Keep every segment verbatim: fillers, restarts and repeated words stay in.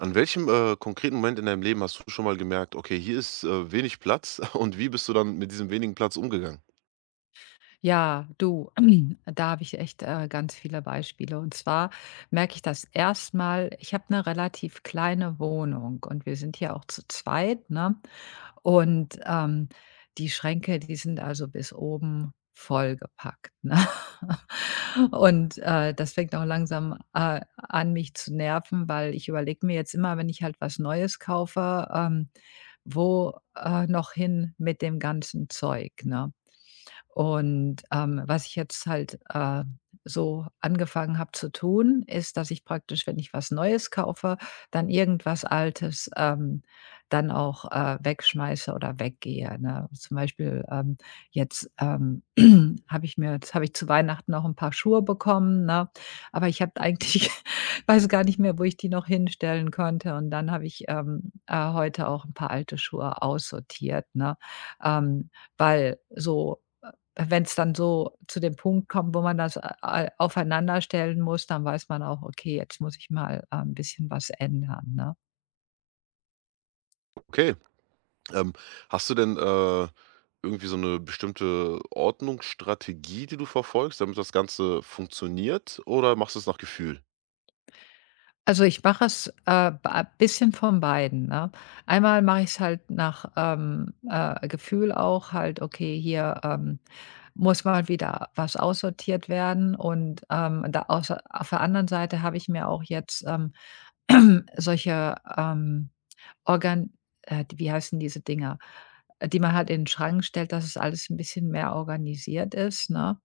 An welchem, äh, konkreten Moment in deinem Leben hast du schon mal gemerkt: „Okay, hier ist, äh, wenig Platz“ und wie bist du dann mit diesem wenigen Platz umgegangen? Ja, du, da habe ich echt, äh, ganz viele Beispiele. Und zwar merke ich das erstmal. ich habe eine relativ kleine Wohnung und wir sind hier auch zu zweit, ne? Und, ähm, Die Schränke, die sind also bis oben vollgepackt, ne? Und, äh, das fängt auch langsam, äh, an, mich zu nerven, weil ich überlege mir jetzt immer, wenn ich halt was Neues kaufe, ähm, wo, äh, noch hin mit dem ganzen Zeug, ne? Und, ähm, was ich jetzt halt, äh, so angefangen habe zu tun, ist, dass ich praktisch, wenn ich was Neues kaufe, dann irgendwas Altes, ähm, dann auch, äh, wegschmeiße oder weggehe, ne? Zum Beispiel, ähm, jetzt, ähm, habe ich mir jetzt habe ich zu Weihnachten noch ein paar Schuhe bekommen, ne? Aber ich habe eigentlich weiß gar nicht mehr, wo ich die noch hinstellen konnte. Und dann habe ich, ähm, äh, heute auch ein paar alte Schuhe aussortiert, ne? Ähm, weil so wenn es dann so zu dem Punkt kommt, wo man das a a aufeinanderstellen muss, dann weiß man auch: „Okay, jetzt muss ich mal, äh, 'n bisschen was ändern“, ne? Okay, ähm, hast du denn, äh, irgendwie so eine bestimmte Ordnungsstrategie, die du verfolgst, damit das Ganze funktioniert oder machst du es nach Gefühl? Also, ich mache es, äh, ba ein bisschen von beiden, ne? Einmal mache ich es halt nach, ähm, äh, Gefühl auch halt: „Okay, hier, ähm, muss mal wieder was aussortiert werden“ und, ähm, da aus auf der anderen Seite habe ich mir auch jetzt, ähm, solche, ähm Organ äh, wie heißen diese Dinger, äh, die man halt in 'n Schrank stellt, dass es alles 'n bisschen mehr organisiert ist, ne?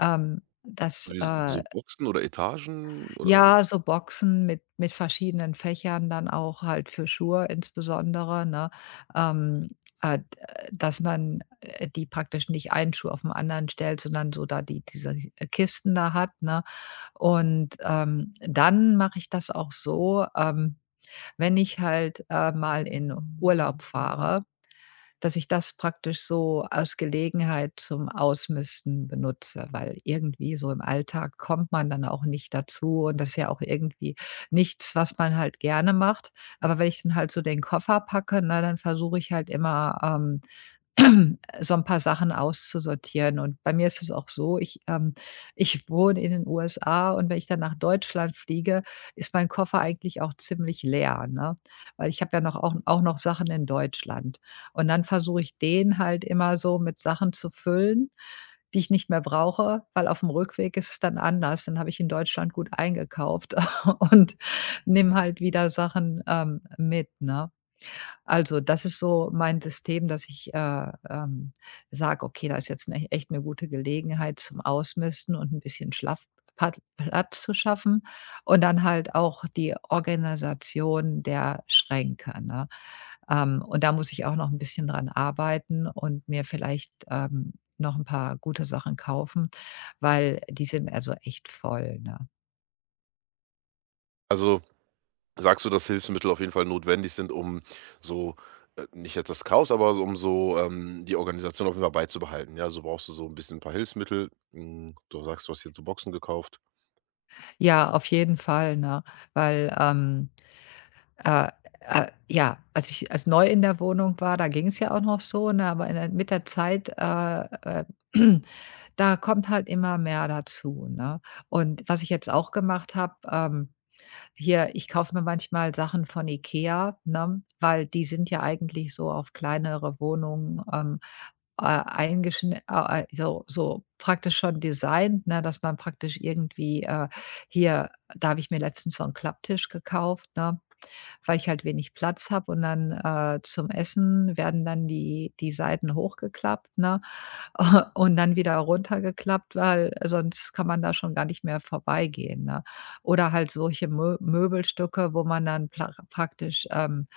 Ähm, das, Wie so äh Boxen oder Etagen oder ja, so Boxen mit mit verschiedenen Fächern dann auch halt für Schuhe insbesondere, ne? Ähm, äh, d äh, dass man, äh, die praktisch nicht einen Schuh auf 'n anderen stellt, sondern so da die diese äh, Kisten da hat, ne? Und, ähm, dann mache ich das auch so, ähm, wenn ich halt, äh, mal in Urlaub fahre, dass ich das praktisch so aus Gelegenheit zum Ausmisten benutze, weil irgendwie so im Alltag kommt man dann auch nicht dazu und das ist ja auch irgendwie nichts, was man halt gerne macht. Aber wenn ich dann halt so den Koffer packe, na dann versuche ich halt immer, ähm, so ein paar Sachen auszusortieren. Und bei mir ist es auch so, ich ähm, ich wohne in den U S A und wenn ich dann nach Deutschland fliege, ist mein Koffer eigentlich auch ziemlich leer, ne? Weil ich habe ja noch auch auch noch Sachen in Deutschland. Und dann versuche ich, den halt immer so mit Sachen zu füllen, die ich nicht mehr brauche, weil auf dem Rückweg ist es dann anders. Dann habe ich in Deutschland gut eingekauft und nehme halt wieder Sachen, ähm, mit, ne? Also, das ist so mein System, dass ich, äh, ähm, sage: „Okay, da ist jetzt 'ne echt eine gute Gelegenheit zum Ausmisten und ein bisschen Schlaf Pat Platz zu schaffen“ und dann halt auch die Organisation der Schränke, ne? Ähm, und da muss ich auch noch ein bisschen dran arbeiten und mir vielleicht, ähm, noch ein paar gute Sachen kaufen, weil die sind also echt voll, ne? also sagst du, dass Hilfsmittel auf jeden Fall notwendig sind, um so äh, nicht jetzt das Chaos, aber so um so, ähm, die Organisation auf jeden Fall beizubehalten? Ja, so brauchst du so ein bisschen ein paar Hilfsmittel. Hm, du sagst, du hast jetzt so Boxen gekauft. Ja, auf jeden Fall, ne? Weil, ähm Äh, äh, ja, als ich als neu in der Wohnung war, da ging es ja auch noch so, ne, aber in der mit der Zeit, äh, äh, da kommt halt immer mehr dazu, ne? Und was ich jetzt auch gemacht habe, ähm, hier, ich kaufe mir manchmal Sachen von IKEA, ne, weil die sind ja eigentlich so auf kleinere Wohnungen, ähm, äh, eingeschn äh, äh, so so praktisch schon designt, ne, dass man praktisch irgendwie, äh hier da habe ich mir letztens so einen Klapptisch gekauft, ne? Weil ich halt wenig Platz habe und dann, äh, zum Essen werden dann die die Seiten hochgeklappt, ne? Und dann wieder runtergeklappt, weil sonst kann man da schon gar nicht mehr vorbeigehen, ne? Oder halt solche Mö Möbelstücke, wo man dann pla praktisch, ähm,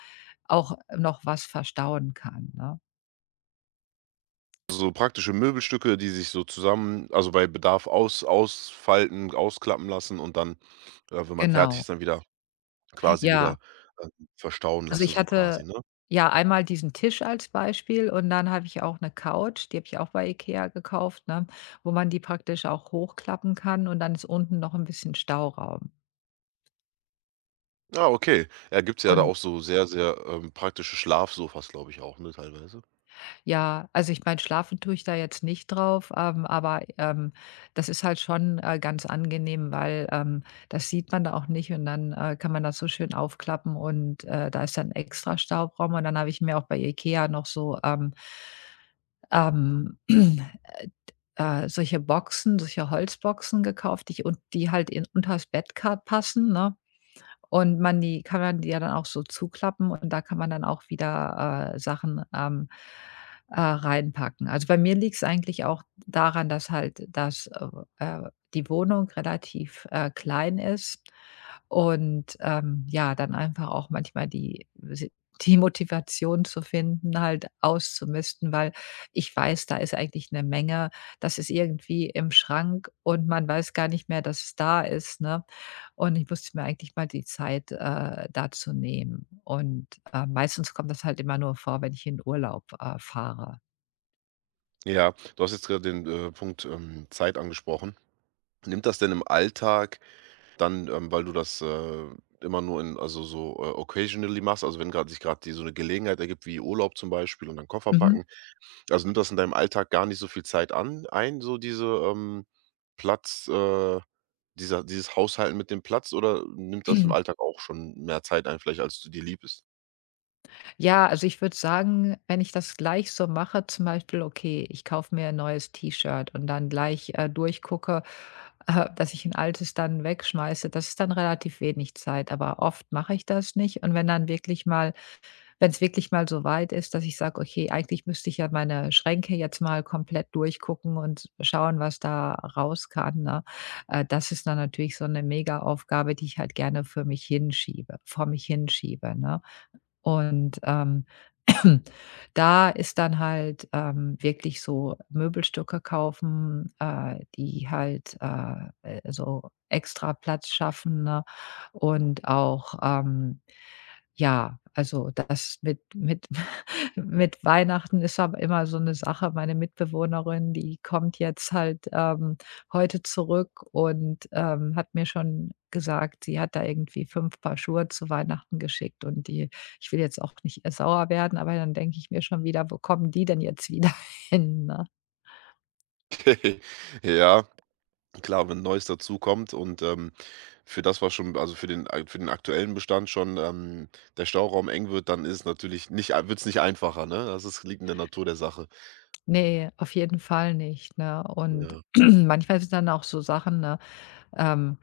auch noch was verstauen kann, ne? So praktische Möbelstücke, die sich so zusammen, also bei Bedarf aus ausfalten, ausklappen lassen und dann, äh, wenn man fertig Genau. ist, dann wieder quasi wieder, Ja. äh, verstauen Also, lassen, ich so quasi, hatte ne? ja einmal diesen Tisch als Beispiel und dann habe ich auch eine Couch, die habe ich auch bei IKEA gekauft, ne, wo man die praktisch auch hochklappen kann und dann ist unten noch ein bisschen Stauraum. Ah, okay. Ja, gibt's ja da Und auch so sehr, sehr, ähm, praktische Schlafsofas, glaube ich auch, ne, teilweise? ja, also, ich meine, schlafen tue ich da jetzt nicht drauf, ähm, aber, ähm, das ist halt schon, äh, ganz angenehm, weil, ähm, das sieht man da auch nicht und dann, äh, kann man das so schön aufklappen und, äh, da ist dann extra Staubraum und dann habe ich mir auch bei IKEA noch so, ähm ähm, äh, solche Boxen, solche Holzboxen gekauft, die ich und die halt in unters Bett ka passen, ne? Und man die kann man die ja dann auch so zuklappen und da kann man dann auch wieder, äh, Sachen, ähm, äh, reinpacken. Also, bei mir liegt es eigentlich auch daran, dass halt das, äh, äh die Wohnung relativ, äh, klein ist. Und, ähm, ja, dann einfach auch manchmal die si die Motivation zu finden, halt auszumisten, weil ich weiß, da ist eigentlich eine Menge. Das ist irgendwie im Schrank und man weiß gar nicht mehr, dass es da ist, ne? Und ich musste mir eigentlich mal die Zeit, äh, dazu nehmen. Und, äh, meistens kommt das halt immer nur vor, wenn ich in Urlaub, äh, fahre. Ja, du hast jetzt gerade den, äh, Punkt, ähm, Zeit angesprochen. Nimmt das denn im Alltag dann, ähm, weil du das, äh, immer nur in, also so, äh, occasionally machst, also wenn grad sich gerade so eine Gelegenheit ergibt wie Urlaub zum Beispiel und dann Koffer Mhm. packen. Also, nimmt das in deinem Alltag gar nicht so viel Zeit an ein, so diese, ähm, Platz äh, dieser dieses Haushalten mit dem Platz oder nimmt das im Alltag auch schon mehr Zeit ein vielleicht, als du dir lieb ist? Ja, also ich würde sagen, wenn ich das gleich so mache, zum Beispiel, okay, ich kaufe mir ein neues T-Shirt und dann gleich, äh, durchgucke, äh, dass ich ein altes dann wegschmeiße, das ist dann relativ wenig Zeit, aber oft mache ich das nicht. Und wenn dann wirklich mal wenn es wirklich mal so weit ist, dass ich sage: „Okay, eigentlich müsste ich ja meine Schränke jetzt mal komplett durchgucken und schauen, was da raus kann“, ne? Äh, das ist dann natürlich so eine Mega-Aufgabe, die ich halt gerne für mich hinschiebe vor mich hinschiebe, ne? Und, ähm, da ist dann halt, ähm, wirklich so Möbelstücke kaufen, äh, die halt, äh, äh, so extra Platz schaffen, ne? Und auch, ähm, ja, also das mit mit mit Weihnachten ist aber immer so eine Sache. Meine Mitbewohnerin, die kommt jetzt halt, ähm, heute zurück und, ähm, hat mir schon gesagt, sie hat da irgendwie fünf Paar Schuhe zu Weihnachten geschickt und die ich will jetzt auch nicht, äh, sauer werden, aber dann denke ich mir schon wieder: „Wo kommen die denn jetzt wieder hin“, ne? Ja, klar, wenn Neues dazukommt und, ähm, für das, was schon, also für den äh, für den aktuellen Bestand schon, ähm, der Stauraum eng wird, dann ist natürlich nicht ei, wird's nicht einfacher, ne? Das ist, liegt in der Natur der Sache. Ne, auf jeden Fall nicht, ne? Und Ja. manchmal sind dann auch so Sachen, ne, ähm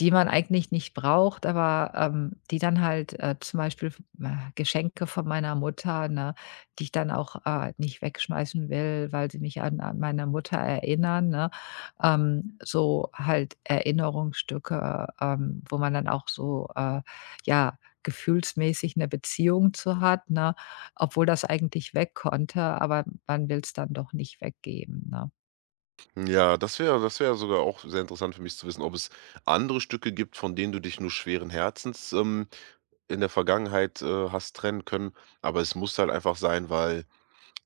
die man eigentlich nicht braucht, aber, ähm, die dann halt, äh, zum Beispiel f äh, Geschenke von meiner Mutter, ne, die ich dann auch, äh, nicht wegschmeißen will, weil sie mich an an meine Mutter erinnern, ne? Ähm, so halt Erinnerungsstücke, ähm, wo man dann auch so, äh, ja, gefühlsmäßig eine Beziehung zu hat, ne, obwohl das eigentlich weg konnte, aber man will es dann doch nicht weggeben, ne? Ja, das wäre, das wäre sogar auch sehr interessant für mich zu wissen, ob es andere Stücke gibt, von denen du dich nur schweren Herzens, ähm, in der Vergangenheit, äh, hast trennen können. Aber es muss halt einfach sein, weil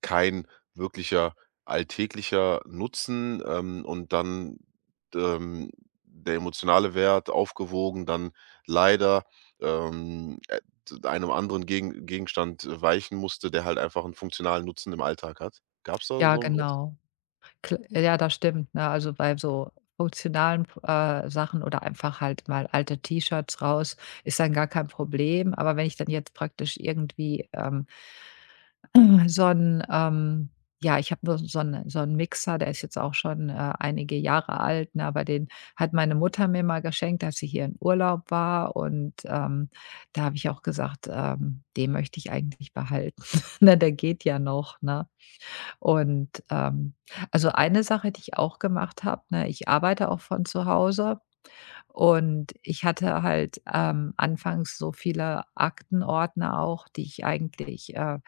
kein wirklicher alltäglicher Nutzen, ähm, und dann, ähm, der emotionale Wert aufgewogen, dann leider, ähm, äh, d einem anderen Gegen Gegenstand äh, weichen musste, der halt einfach einen funktionalen Nutzen im Alltag hat. Gab's da Ja, so was? genau. Kl ja, das stimmt, ne? Also, bei so funktionalen äh, Sachen oder einfach halt mal alte T-Shirts raus, ist dann gar kein Problem. Aber wenn ich dann jetzt praktisch irgendwie, ähm, Mhm. so ein ähm ja, ich habe nur so 'n so 'n Mixer, der ist jetzt auch schon, äh, einige Jahre alt, ne, aber den hat meine Mutter mir mal geschenkt, als sie hier im Urlaub war und, ähm, da habe ich auch gesagt, ähm, den möchte ich eigentlich behalten, ne? Der geht ja noch, ne? Und, ähm, also eine Sache, die ich auch gemacht habe, ne, ich arbeite auch von zu Hause und ich hatte halt, ähm, anfangs so viele Aktenordner auch, die ich eigentlich, äh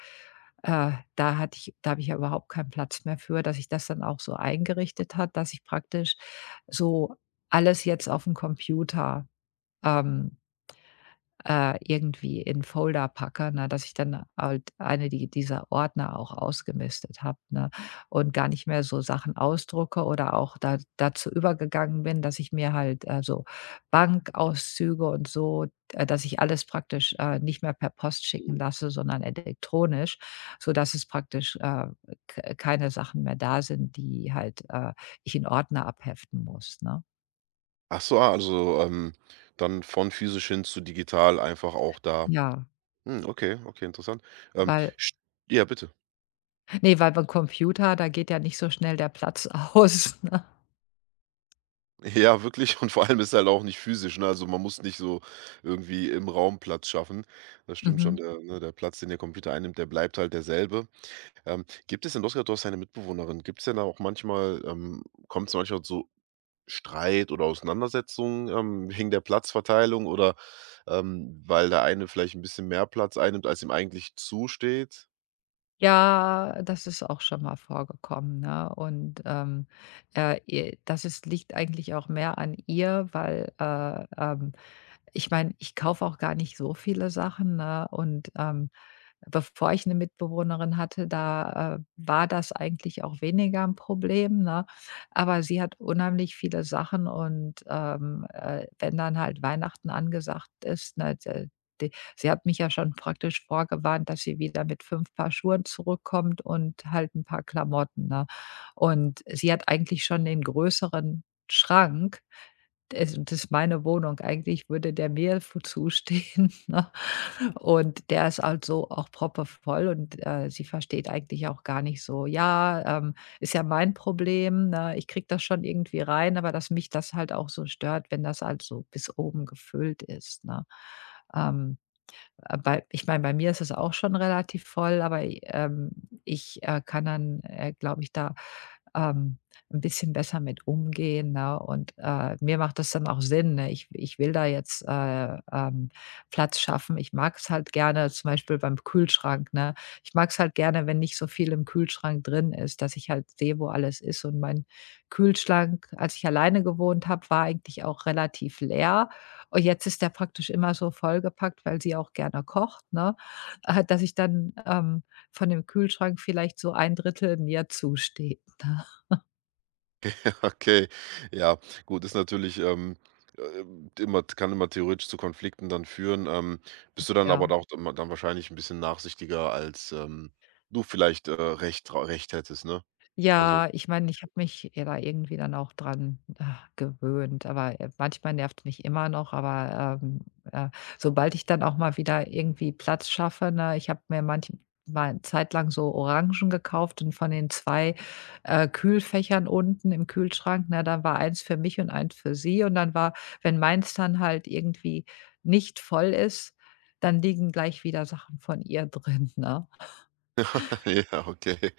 äh, da hatte ich da habe ich ja überhaupt keinen Platz mehr für, dass ich das dann auch so eingerichtet hat, dass ich praktisch so alles jetzt auf dem Computer, ähm, äh, irgendwie in Folder packe, ne, dass ich dann halt eine die dieser Ordner auch ausgemistet habe, ne, und gar nicht mehr so Sachen ausdrucke oder auch da dazu übergegangen bin, dass ich mir halt, äh, so Bankauszüge und so äh, dass ich alles praktisch, äh, nicht mehr per Post schicken lasse, sondern elektronisch, sodass es praktisch, äh, k keine Sachen mehr da sind, die halt, äh, ich in Ordner abheften muss, ne? Ach so, ah, also, ähm, dann von physisch hin zu digital einfach auch da. Ja, Hm, okay, okay, interessant. Ähm, weil st, ja, bitte. Ne, weil beim Computer, da geht ja nicht so schnell der Platz aus, ne? Ja, wirklich. Und vor allem ist er halt auch nicht physisch, ne? Also, man muss nicht so irgendwie im Raum Platz schaffen. Das stimmt schon, Mhm. der, ne, der Platz, den der Computer einnimmt, der bleibt halt derselbe. Ähm, gibt es denn, du hast gesagt, du hast eine Mitbewohnerin. Gibt's denn da auch manchmal, ähm, kommt's manchmal zu Streit oder Auseinandersetzungen, ähm, wegen der Platzverteilung oder, ähm, weil der eine vielleicht ein bisschen mehr Platz einnimmt, als ihm eigentlich zusteht? Ja, das ist auch schon mal vorgekommen, ne? Und, ähm, äh, ihr das ist liegt eigentlich auch mehr an ihr, weil, äh, ähm ich meine, ich kaufe auch gar nicht so viele Sachen, ne? Und, ähm, bevor ich eine Mitbewohnerin hatte, da, äh, war das eigentlich auch weniger ein Problem, ne? Aber sie hat unheimlich viele Sachen und, ähm, äh, wenn dann halt Weihnachten angesagt ist, ne, d d sie hat mich ja schon praktisch vorgewarnt, dass sie wieder mit fünf Paar Schuhen zurückkommt und halt ein paar Klamotten, ne? Und sie hat eigentlich schon den größeren Schrank. Es das ist meine Wohnung. Eigentlich würde der mir vo zustehen, ne? Und der ist halt so auch proppevoll und, äh, sie versteht eigentlich auch gar nicht so: „Ja, ähm, ist ja mein Problem, ne? Ich kriege das schon irgendwie rein“, aber dass mich das halt auch so stört, wenn das halt so bis oben gefüllt ist, ne? Ähm. Äh, bei ich meine, bei mir ist es auch schon relativ voll, aber i ähm, ich, äh, kann dann, äh, glaube ich, da, ähm, 'n bisschen besser mit umgehen, ne? Und, äh, mir macht das dann auch Sinn, ne? Ich ich will da jetzt, äh, ähm, Platz schaffen. Ich mag es halt gerne zum Beispiel beim Kühlschrank, ne? Ich mag es halt gerne, wenn nicht so viel im Kühlschrank drin ist, dass ich halt sehe, wo alles ist. Und mein Kühlschrank, als ich alleine gewohnt habe, war eigentlich auch relativ leer. Und jetzt ist der praktisch immer so vollgepackt, weil sie auch gerne kocht, ne, äh, dass ich dann, ähm, von dem Kühlschrank vielleicht so ein Drittel mir zusteht, ne? Okay, ja, gut, ist natürlich, ähm, äh, immer, kann immer theoretisch zu Konflikten dann führen. Ähm, bist du dann Ja. aber auch dann, dann wahrscheinlich ein bisschen nachsichtiger, als, ähm, du vielleicht, äh, recht dra recht hättest, ne? Also Ja, ich meine, ich habe mich ja da irgendwie dann auch dran, äh, gewöhnt, aber, äh, manchmal nervt mich immer noch, aber, ähm, äh, sobald ich dann auch mal wieder irgendwie Platz schaffe, ne? Ich habe mir manchmal 'ne Zeit lang so Orangen gekauft und von den zwei äh, Kühlfächern unten im Kühlschrank, ne, dann war eins für mich und eins für sie und dann war wenn meins dann halt irgendwie nicht voll ist, dann liegen gleich wieder Sachen von ihr drin, ne? ja, okay.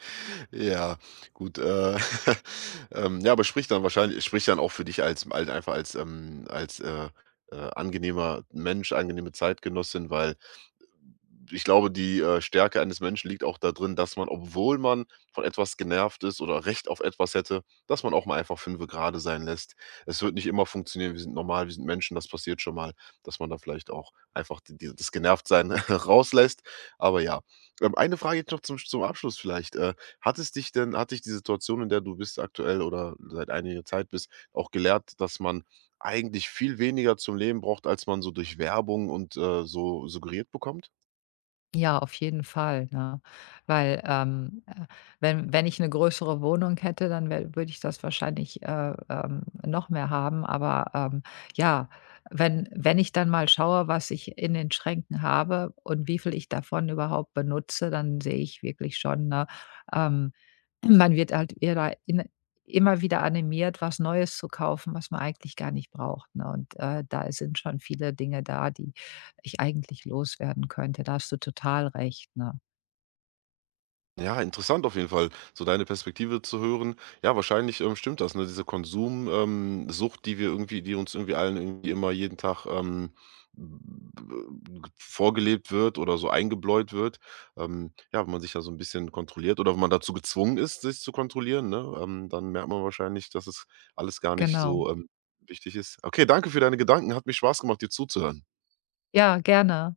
Ja, gut, äh, ähm, ja, aber spricht dann wahrscheinlich, spricht dann auch für dich als, halt einfach als, ähm als, äh, äh, angenehmer Mensch, angenehme Zeitgenossin, weil ich glaube, die, äh, Stärke eines Menschen liegt auch darin, dass man, obwohl man von etwas genervt ist oder Recht auf etwas hätte, dass man auch mal einfach Fünfe gerade sein lässt. Es wird nicht immer funktionieren. Wir sind normal, wir sind Menschen, das passiert schon mal, dass man da vielleicht auch einfach die die das Genervtsein rauslässt. Aber ja, ähm, eine Frage jetzt noch zum zum Abschluss vielleicht. Äh, hat es dich denn, hat dich die Situation, in der du bist aktuell oder seit einiger Zeit bist, auch gelehrt, dass man eigentlich viel weniger zum Leben braucht, als man so durch Werbung und, äh, so suggeriert bekommt? Ja, auf jeden Fall, ne? Weil, ähm, äh, wenn wenn ich eine größere Wohnung hätte, dann würde ich das wahrscheinlich, äh, ähm, noch mehr haben. Aber, ähm, ja, wenn wenn ich dann mal schaue, was ich in den Schränken habe und wie viel ich davon überhaupt benutze, dann sehe ich wirklich schon, ne, ähm, man wird halt eher in immer wieder animiert, was Neues zu kaufen, was man eigentlich gar nicht braucht, ne? Und, äh, da sind schon viele Dinge da, die ich eigentlich loswerden könnte. Da hast du total recht, ne? Ja, interessant auf jeden Fall, so deine Perspektive zu hören. Ja, wahrscheinlich, ähm, stimmt das, ne? Diese Konsumsucht, ähm, Sucht, die wir irgendwie, die uns irgendwie allen irgendwie immer jeden Tag, ähm, b- vorgelebt wird oder so eingebläut wird. Ähm, ja, wenn man sich da so ein bisschen kontrolliert oder wenn man dazu gezwungen ist, sich zu kontrollieren, ne, ähm, dann merkt man wahrscheinlich, dass es alles gar nicht Genau. so, ähm, wichtig ist. Okay, danke für deine Gedanken. Hat mich Spaß gemacht, dir zuzuhören. Ja, gerne.